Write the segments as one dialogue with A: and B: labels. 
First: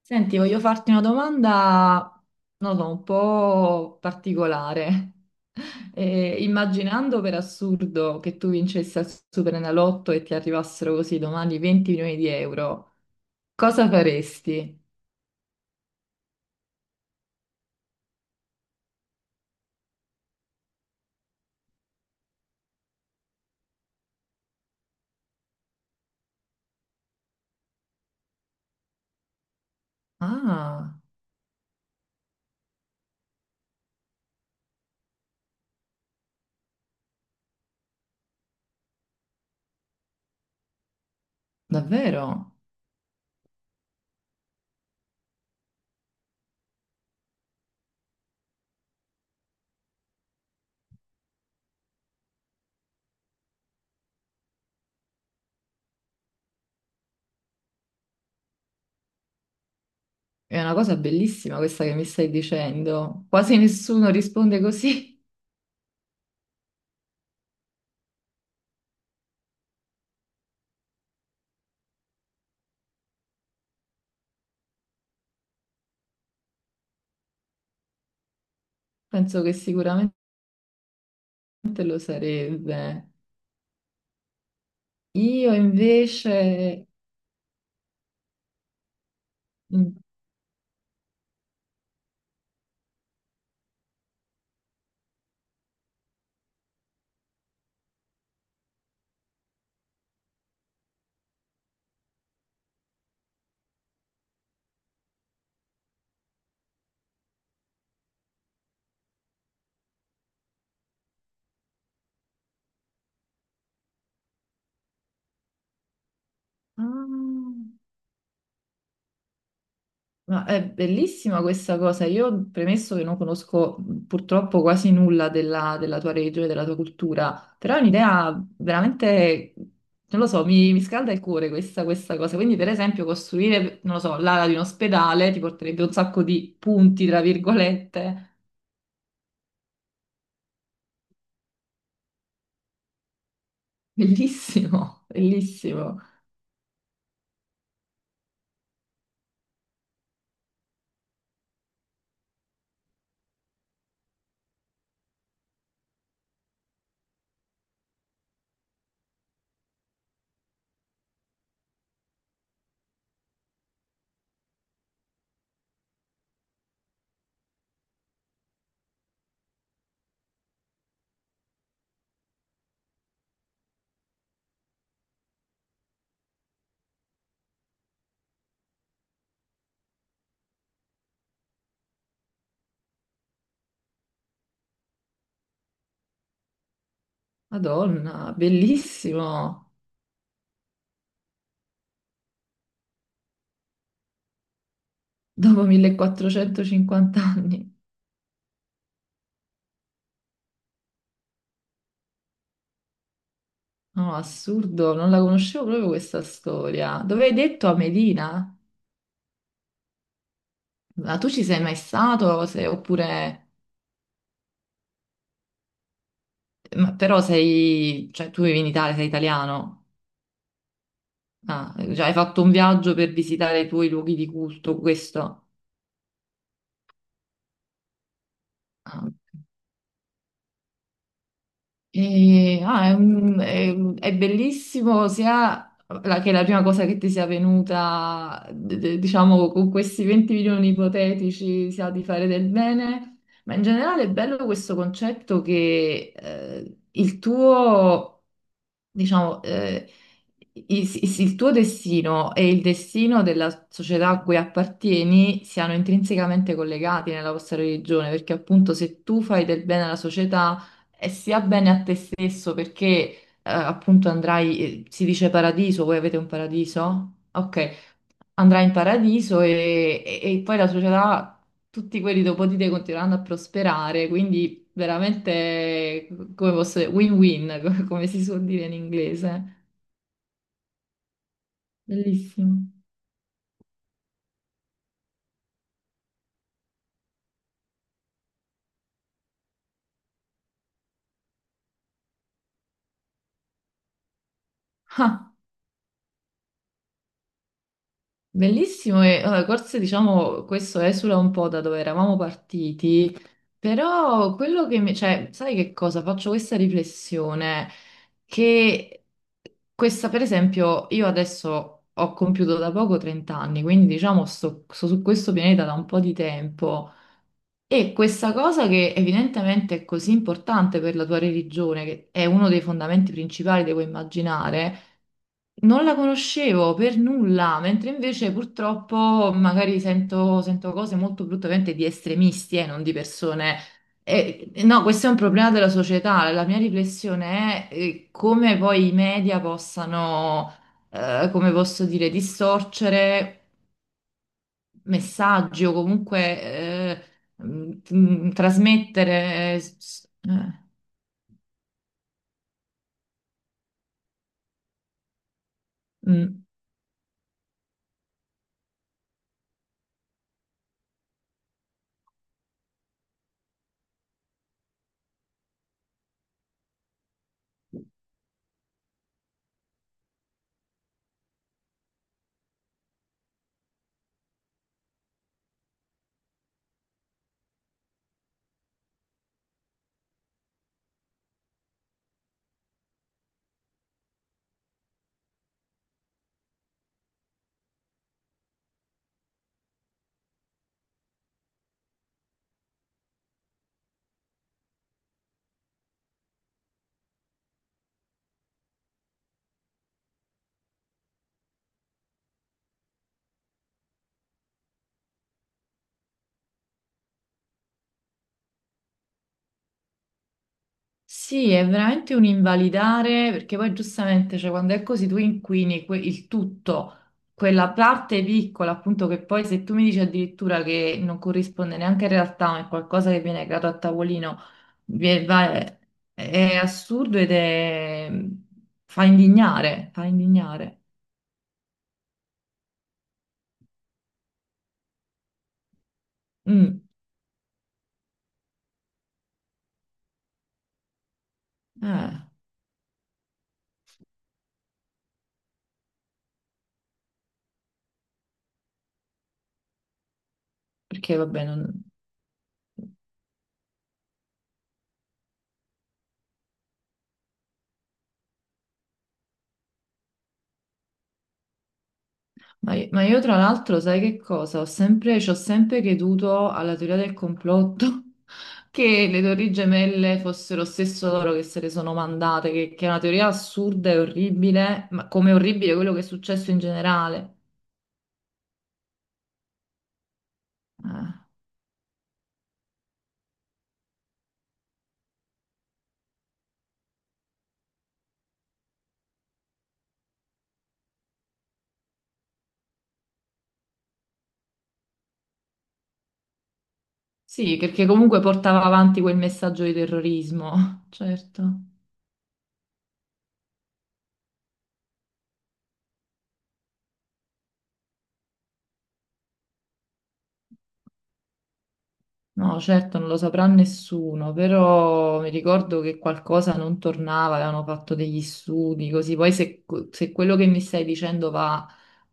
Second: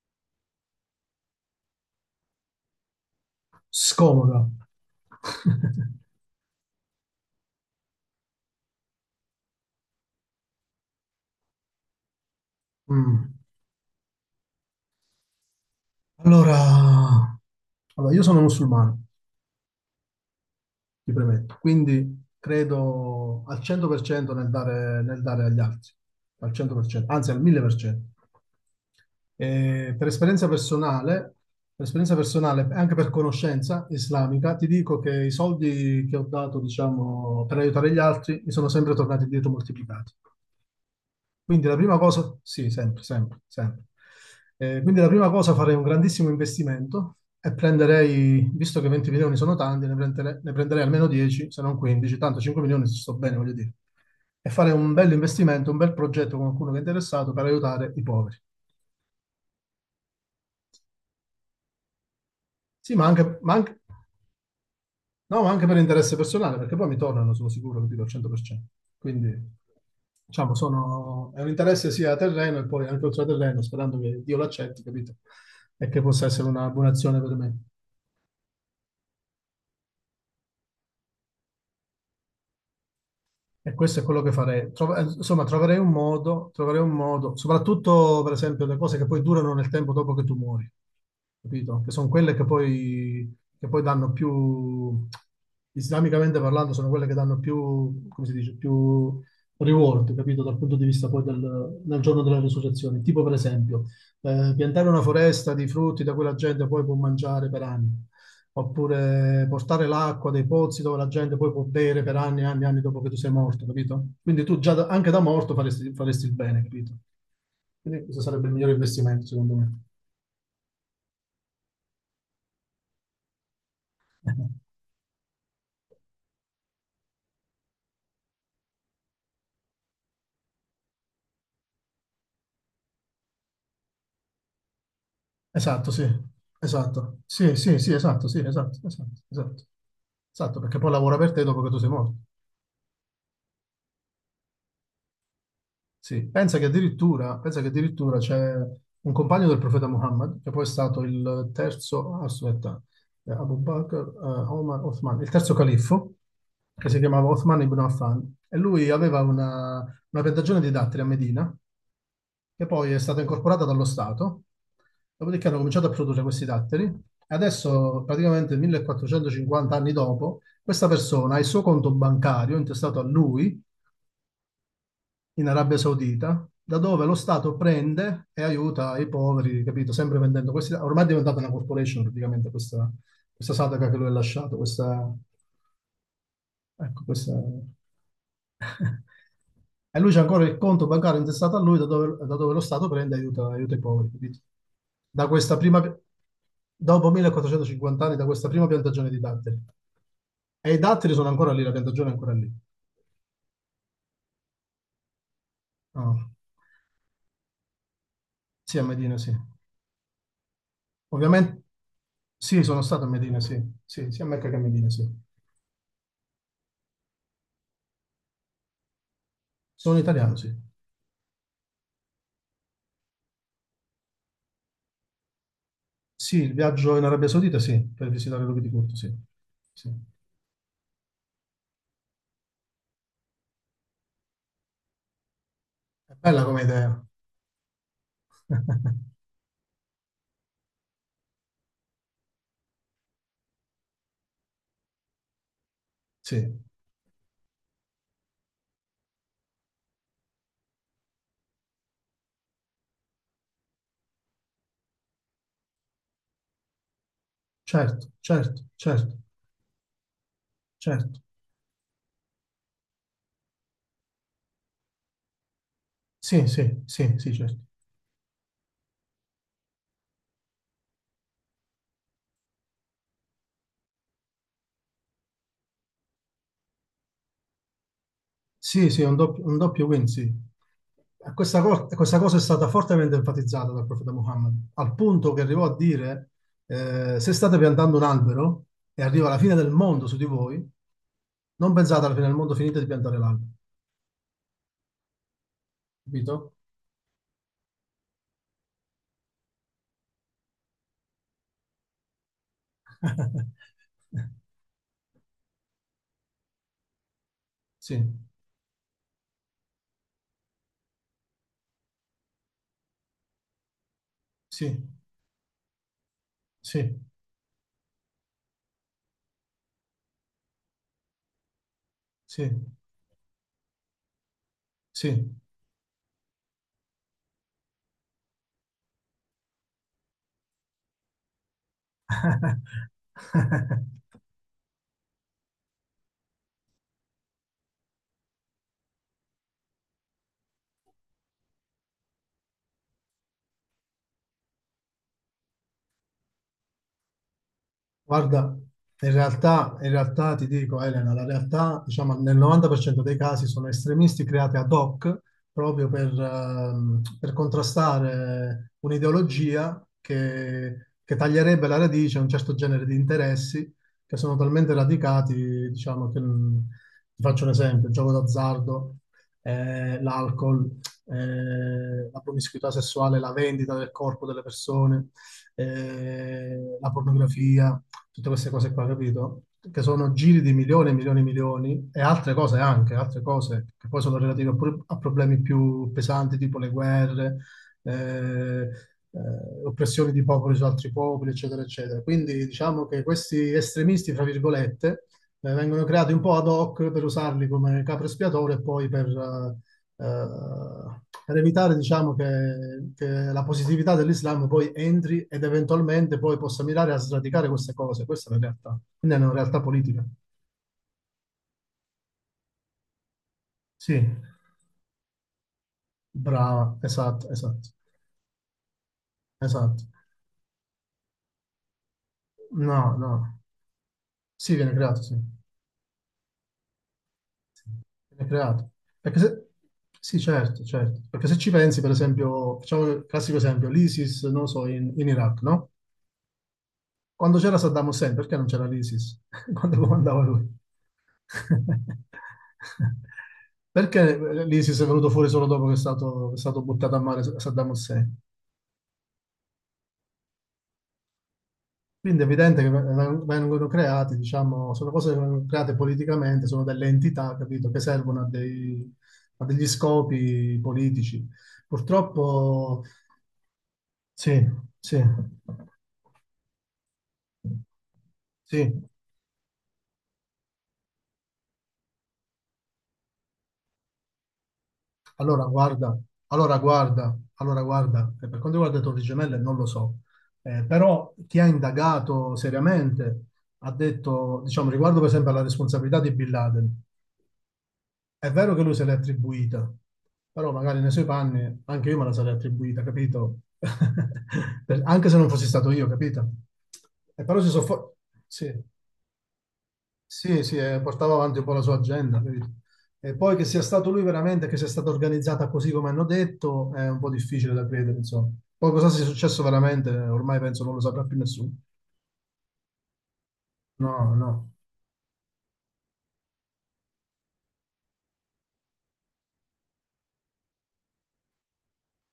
A: Senti, voglio farti una domanda, non lo so, un po'
B: Scomoda.
A: particolare. Immaginando per assurdo che tu vincessi al Superenalotto e ti arrivassero così domani 20 milioni di euro,
B: Mm.
A: cosa faresti?
B: Allora, allora, io sono musulmano, ti premetto, quindi credo al 100% nel dare agli altri, al 100%, anzi al 1000%. Per esperienza
A: Ah,
B: personale, per esperienza personale, anche per conoscenza islamica, ti dico che i soldi che ho dato, diciamo, per aiutare gli altri, mi sono sempre tornati indietro moltiplicati. Quindi la prima cosa,
A: davvero?
B: sì, sempre, sempre, sempre. Quindi la prima cosa farei un grandissimo investimento e prenderei, visto che 20 milioni sono tanti, ne prenderei, almeno 10, se non 15, tanto 5 milioni ci sto bene, voglio dire. E fare un bel investimento, un bel progetto con qualcuno che è interessato per aiutare i poveri.
A: È una cosa bellissima questa che mi stai
B: Sì, ma
A: dicendo.
B: anche, ma
A: Quasi
B: anche-
A: nessuno risponde così.
B: No, ma anche per interesse personale, perché poi mi tornano, sono sicuro, capito, al 100%. Quindi, diciamo, sono è un interesse sia a terreno e poi anche oltre a terreno, sperando che Dio l'accetti, capito? E che possa essere una buona azione per me.
A: Penso che sicuramente lo sarebbe.
B: E questo è quello che farei. Insomma,
A: Io
B: troverei
A: invece...
B: un modo, soprattutto per esempio le cose che poi durano nel tempo
A: Mm.
B: dopo che tu muori, capito? Che sono quelle che poi danno più, islamicamente parlando, sono quelle che danno più, come si dice, più reward, capito? Dal punto di vista poi del, del giorno della risurrezione. Tipo per esempio, piantare una foresta di frutti da cui la gente poi può mangiare per anni, oppure portare l'acqua dei pozzi dove la gente poi può bere per anni e anni e anni dopo che tu sei morto, capito? Anche da morto faresti, faresti il bene, capito?
A: Ah.
B: Quindi questo sarebbe il migliore investimento, secondo me.
A: Ma è bellissima questa cosa. Io, premesso che non conosco purtroppo quasi nulla della tua regione, della tua cultura, però è un'idea veramente, non lo so, mi scalda il cuore questa cosa. Quindi, per esempio, costruire, non lo so, l'ala di un ospedale ti porterebbe
B: Esatto,
A: un
B: sì,
A: sacco di punti,
B: esatto.
A: tra
B: Sì, sì, sì, esatto,
A: virgolette.
B: sì, esatto, esatto, esatto. Esatto, perché poi lavora per te dopo che tu sei morto.
A: Bellissimo, bellissimo.
B: Sì, pensa che addirittura c'è un compagno del profeta Muhammad, che poi è stato il terzo, aspetta, Abu Bakr, Omar, Othman, il terzo califfo, che si chiamava Othman ibn Affan, e lui aveva una piantagione di datteri a Medina, che poi è stata incorporata dallo Stato, dopodiché hanno cominciato a produrre questi datteri, e adesso, praticamente 1450 anni dopo, questa persona ha il suo conto bancario intestato a lui, in Arabia Saudita, da dove lo Stato prende e aiuta i poveri, capito? Sempre vendendo questi. Ormai è diventata una corporation praticamente questa, questa Sadaqa che lui ha lasciato, questa, ecco, questa
A: Madonna, bellissimo.
B: e lui c'è ancora il conto bancario intestato a lui, da dove lo Stato prende e aiuta, aiuta i poveri, capito? Da questa
A: Dopo
B: prima, Dopo
A: 1.450 anni.
B: 1450 anni, da questa prima piantagione di datteri. E i datteri sono ancora lì, la piantagione è ancora lì.
A: No, assurdo, non la conoscevo proprio questa
B: Ah,
A: storia. Dove hai detto, a Medina?
B: sì, a Medina, sì.
A: Ma tu ci sei
B: Ovviamente
A: mai stato?
B: sì, sono stato a Medina,
A: Oppure...
B: sì. Sì, sia a Mecca che a Medina, sì.
A: ma però sei... cioè tu vivi in Italia, sei italiano.
B: Sono italiano, sì.
A: Ah, cioè hai fatto un viaggio per visitare i tuoi luoghi di culto, questo?
B: Sì, il viaggio in Arabia Saudita, sì, per visitare l'Ubi di Curto,
A: Ah,
B: sì.
A: ok.
B: Sì.
A: È bellissimo sia
B: È
A: che
B: bella
A: la
B: come
A: prima cosa che
B: idea.
A: ti sia venuta, diciamo, con questi 20 milioni ipotetici sia di fare del bene, ma in generale è bello questo concetto che
B: Sì,
A: il tuo diciamo, il tuo destino e il destino della società a cui appartieni siano intrinsecamente collegati nella vostra religione,
B: certo,
A: perché
B: certo,
A: appunto se
B: certo,
A: tu fai del bene alla società, è
B: certo.
A: sia bene a te stesso, perché appunto andrai, si dice paradiso, voi avete un
B: Sì, sì,
A: paradiso?
B: sì, sì, certo.
A: Ok, andrai in paradiso e poi la società, tutti quelli dopo di te continueranno a prosperare, quindi veramente, come posso dire, win-win, come si suol dire in
B: Sì, sì,
A: inglese.
B: un doppio win, sì. Questa, questa cosa è
A: Bellissimo.
B: stata fortemente enfatizzata dal profeta Muhammad, al punto che arrivò a dire, se state piantando un albero e arriva la fine del mondo su di voi, non pensate alla fine del mondo, finite di piantare l'albero,
A: Ah,
B: capito?
A: bellissimo forse diciamo questo esula un po' da dove eravamo partiti, però quello che mi... cioè, sai che cosa? Faccio questa riflessione
B: Sì,
A: che questa, per esempio, io adesso ho compiuto da poco 30 anni, quindi diciamo
B: sì,
A: sto su questo pianeta da un po' di tempo.
B: sì,
A: E questa cosa che evidentemente è così importante per la tua religione, che è
B: sì,
A: uno dei fondamenti principali, devo immaginare,
B: sì.
A: non la conoscevo per nulla, mentre invece purtroppo magari sento cose molto brutte, ovviamente di estremisti e non di persone. No, questo è un problema della società. La mia riflessione è come poi i media possano, come posso dire, distorcere messaggi o comunque
B: Guarda, in
A: trasmettere.
B: realtà, in realtà ti dico, Elena, la realtà, diciamo, nel 90% dei casi sono estremisti creati ad hoc proprio
A: Mm.
B: per contrastare un'ideologia che taglierebbe la radice a un certo genere di interessi che sono talmente radicati, diciamo, ti faccio un esempio, il gioco d'azzardo, l'alcol, la promiscuità sessuale, la vendita del corpo delle persone, la pornografia, tutte queste cose qua, capito? Che sono giri di milioni e milioni e milioni e altre cose anche, altre cose che poi sono relative pure a problemi più pesanti, tipo le guerre, eh, eh, oppressioni di popoli su altri popoli, eccetera, eccetera. Quindi diciamo che questi estremisti, fra virgolette, vengono creati un po' ad hoc per usarli come capro espiatorio e poi per evitare, diciamo, che la positività dell'Islam poi entri ed eventualmente poi possa mirare a sradicare queste cose. Questa è la realtà. Quindi è una realtà politica.
A: Sì, è veramente un invalidare perché poi
B: Sì,
A: giustamente, cioè, quando è così tu inquini il
B: brava,
A: tutto,
B: esatto, esatto,
A: quella parte piccola, appunto, che poi se tu
B: esatto.
A: mi dici addirittura che non corrisponde neanche in realtà, ma è
B: No,
A: qualcosa che
B: no.
A: viene creato a tavolino,
B: Sì, viene creato, sì.
A: vi- va- è assurdo ed
B: Sì,
A: è...
B: viene creato.
A: fa
B: Perché se
A: indignare, fa
B: Sì, certo,
A: indignare.
B: certo. Perché se ci pensi, per esempio, facciamo il classico esempio, l'ISIS, non lo so, in, in Iraq, no?
A: Mm,
B: Quando c'era Saddam Hussein, perché non c'era l'ISIS? Quando comandava lui?
A: eh,
B: Perché l'ISIS è venuto fuori solo dopo che è stato buttato a mare Saddam Hussein?
A: perché vabbè, non...
B: Quindi è evidente che vengono creati, diciamo, sono cose che vengono create politicamente, sono delle entità, capito, che servono a, dei- a degli scopi politici.
A: Ma
B: Purtroppo,
A: io, ma io tra l'altro, sai che
B: sì,
A: cosa? Ho
B: sì,
A: sempre, ci ho sempre creduto alla teoria del complotto,
B: sì.
A: che le Torri Gemelle fossero stesso loro che se le sono mandate, che è una teoria assurda e orribile, ma come
B: Allora
A: orribile quello
B: guarda,
A: che è successo
B: allora
A: in
B: guarda,
A: generale.
B: allora guarda, per quanto riguarda le Torri Gemelle non lo so.
A: Eh,
B: Però chi ha indagato seriamente ha detto, diciamo, riguardo per esempio alla responsabilità di Bin Laden, è vero che lui se l'è attribuita, però magari nei suoi panni anche io me la sarei attribuita, capito? Anche se non fossi stato io, capito? E però si
A: sì, perché
B: sono
A: comunque
B: sì.
A: portava avanti quel messaggio di
B: Sì, sì,
A: terrorismo,
B: portava avanti un po' la
A: certo.
B: sua agenda, capito? E poi che sia stato lui veramente, che sia stata organizzata così come hanno detto, è un po' difficile da credere, insomma. Poi cosa sia successo veramente, ormai penso non lo saprà più nessuno.
A: No, certo, non lo saprà
B: No,
A: nessuno,
B: no,
A: però mi ricordo che qualcosa non tornava, avevano fatto degli studi così. Poi se, se quello che mi stai dicendo va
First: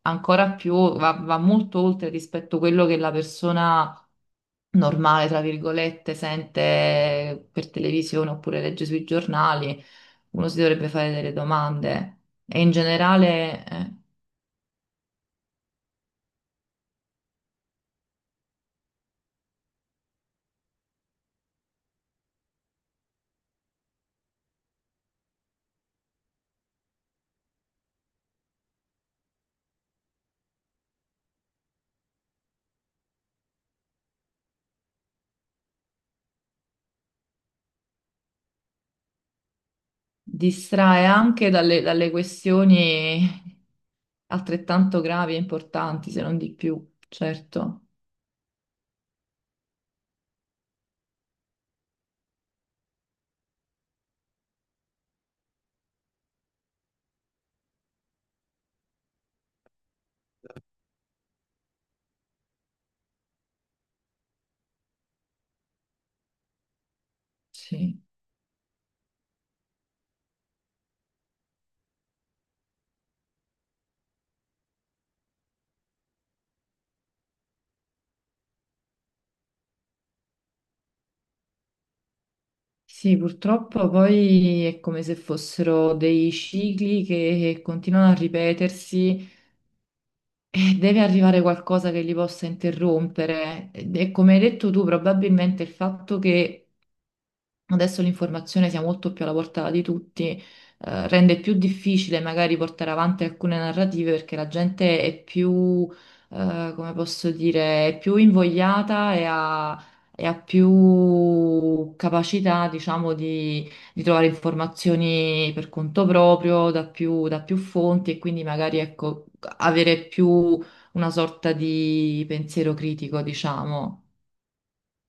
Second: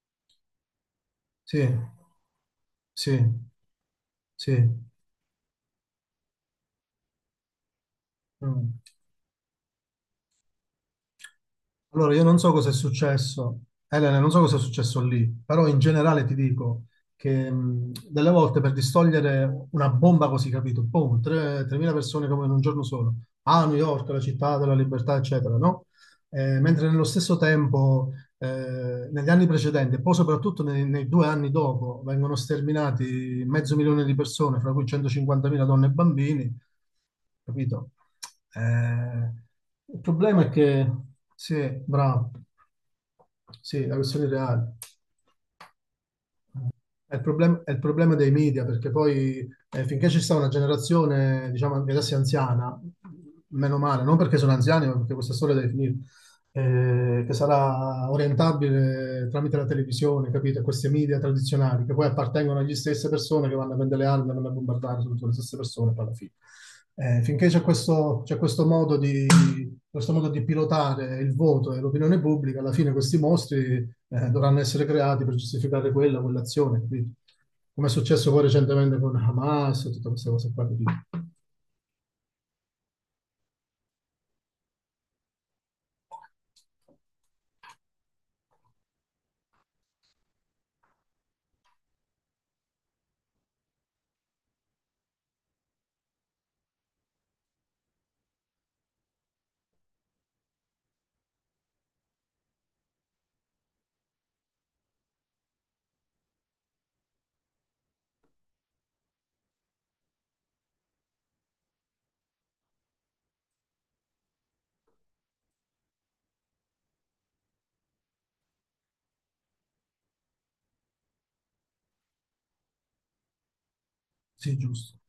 A: ancora più, va
B: sì,
A: molto oltre rispetto a quello che la
B: sì,
A: persona
B: sì.
A: normale, tra virgolette, sente per televisione oppure
B: Mm.
A: legge sui giornali, uno si dovrebbe fare delle
B: Allora,
A: domande.
B: io non so
A: E
B: cosa
A: in
B: è successo,
A: generale,
B: Elena, non so cosa è successo lì, però in generale ti dico che delle volte per distogliere una bomba così, capito? Boom, 3.000 persone come in un giorno solo, a New York, la città della libertà, eccetera, no? Mentre nello stesso tempo, negli anni precedenti, e poi soprattutto nei, nei due anni dopo, vengono sterminati mezzo milione di persone, fra cui 150.000 donne e bambini, capito? Eh, il problema è che,
A: distrae anche
B: sì,
A: dalle
B: bravo,
A: questioni
B: sì, la questione reale.
A: altrettanto gravi e importanti, se non di più,
B: È il
A: certo.
B: problema dei media, perché poi finché ci sta una generazione, diciamo, anche adesso anziana, meno male, non perché sono anziani, ma perché questa storia deve finire, che sarà orientabile tramite la televisione, capito? Questi media tradizionali che poi appartengono alle stesse persone che vanno a prendere le armi e vanno a bombardare sono tutte le stesse persone poi alla fine. Finché
A: Sì.
B: c'è questo modo di pilotare il voto e l'opinione pubblica, alla fine questi mostri dovranno essere creati per giustificare quella, quell'azione, capito? Come è successo poi recentemente con Hamas e tutte queste cose qua, capito?
A: Sì, purtroppo poi è come se fossero dei cicli che continuano a ripetersi e deve arrivare qualcosa che li possa interrompere. Ed è come hai detto tu, probabilmente il fatto che adesso l'informazione sia molto più alla portata di tutti, rende più difficile magari portare avanti alcune narrative perché la gente è più, come posso dire, è più invogliata e ha più capacità, diciamo, di trovare informazioni per conto proprio, da più fonti e quindi magari, ecco, avere più una sorta di pensiero critico, diciamo.
B: Sì, giusto.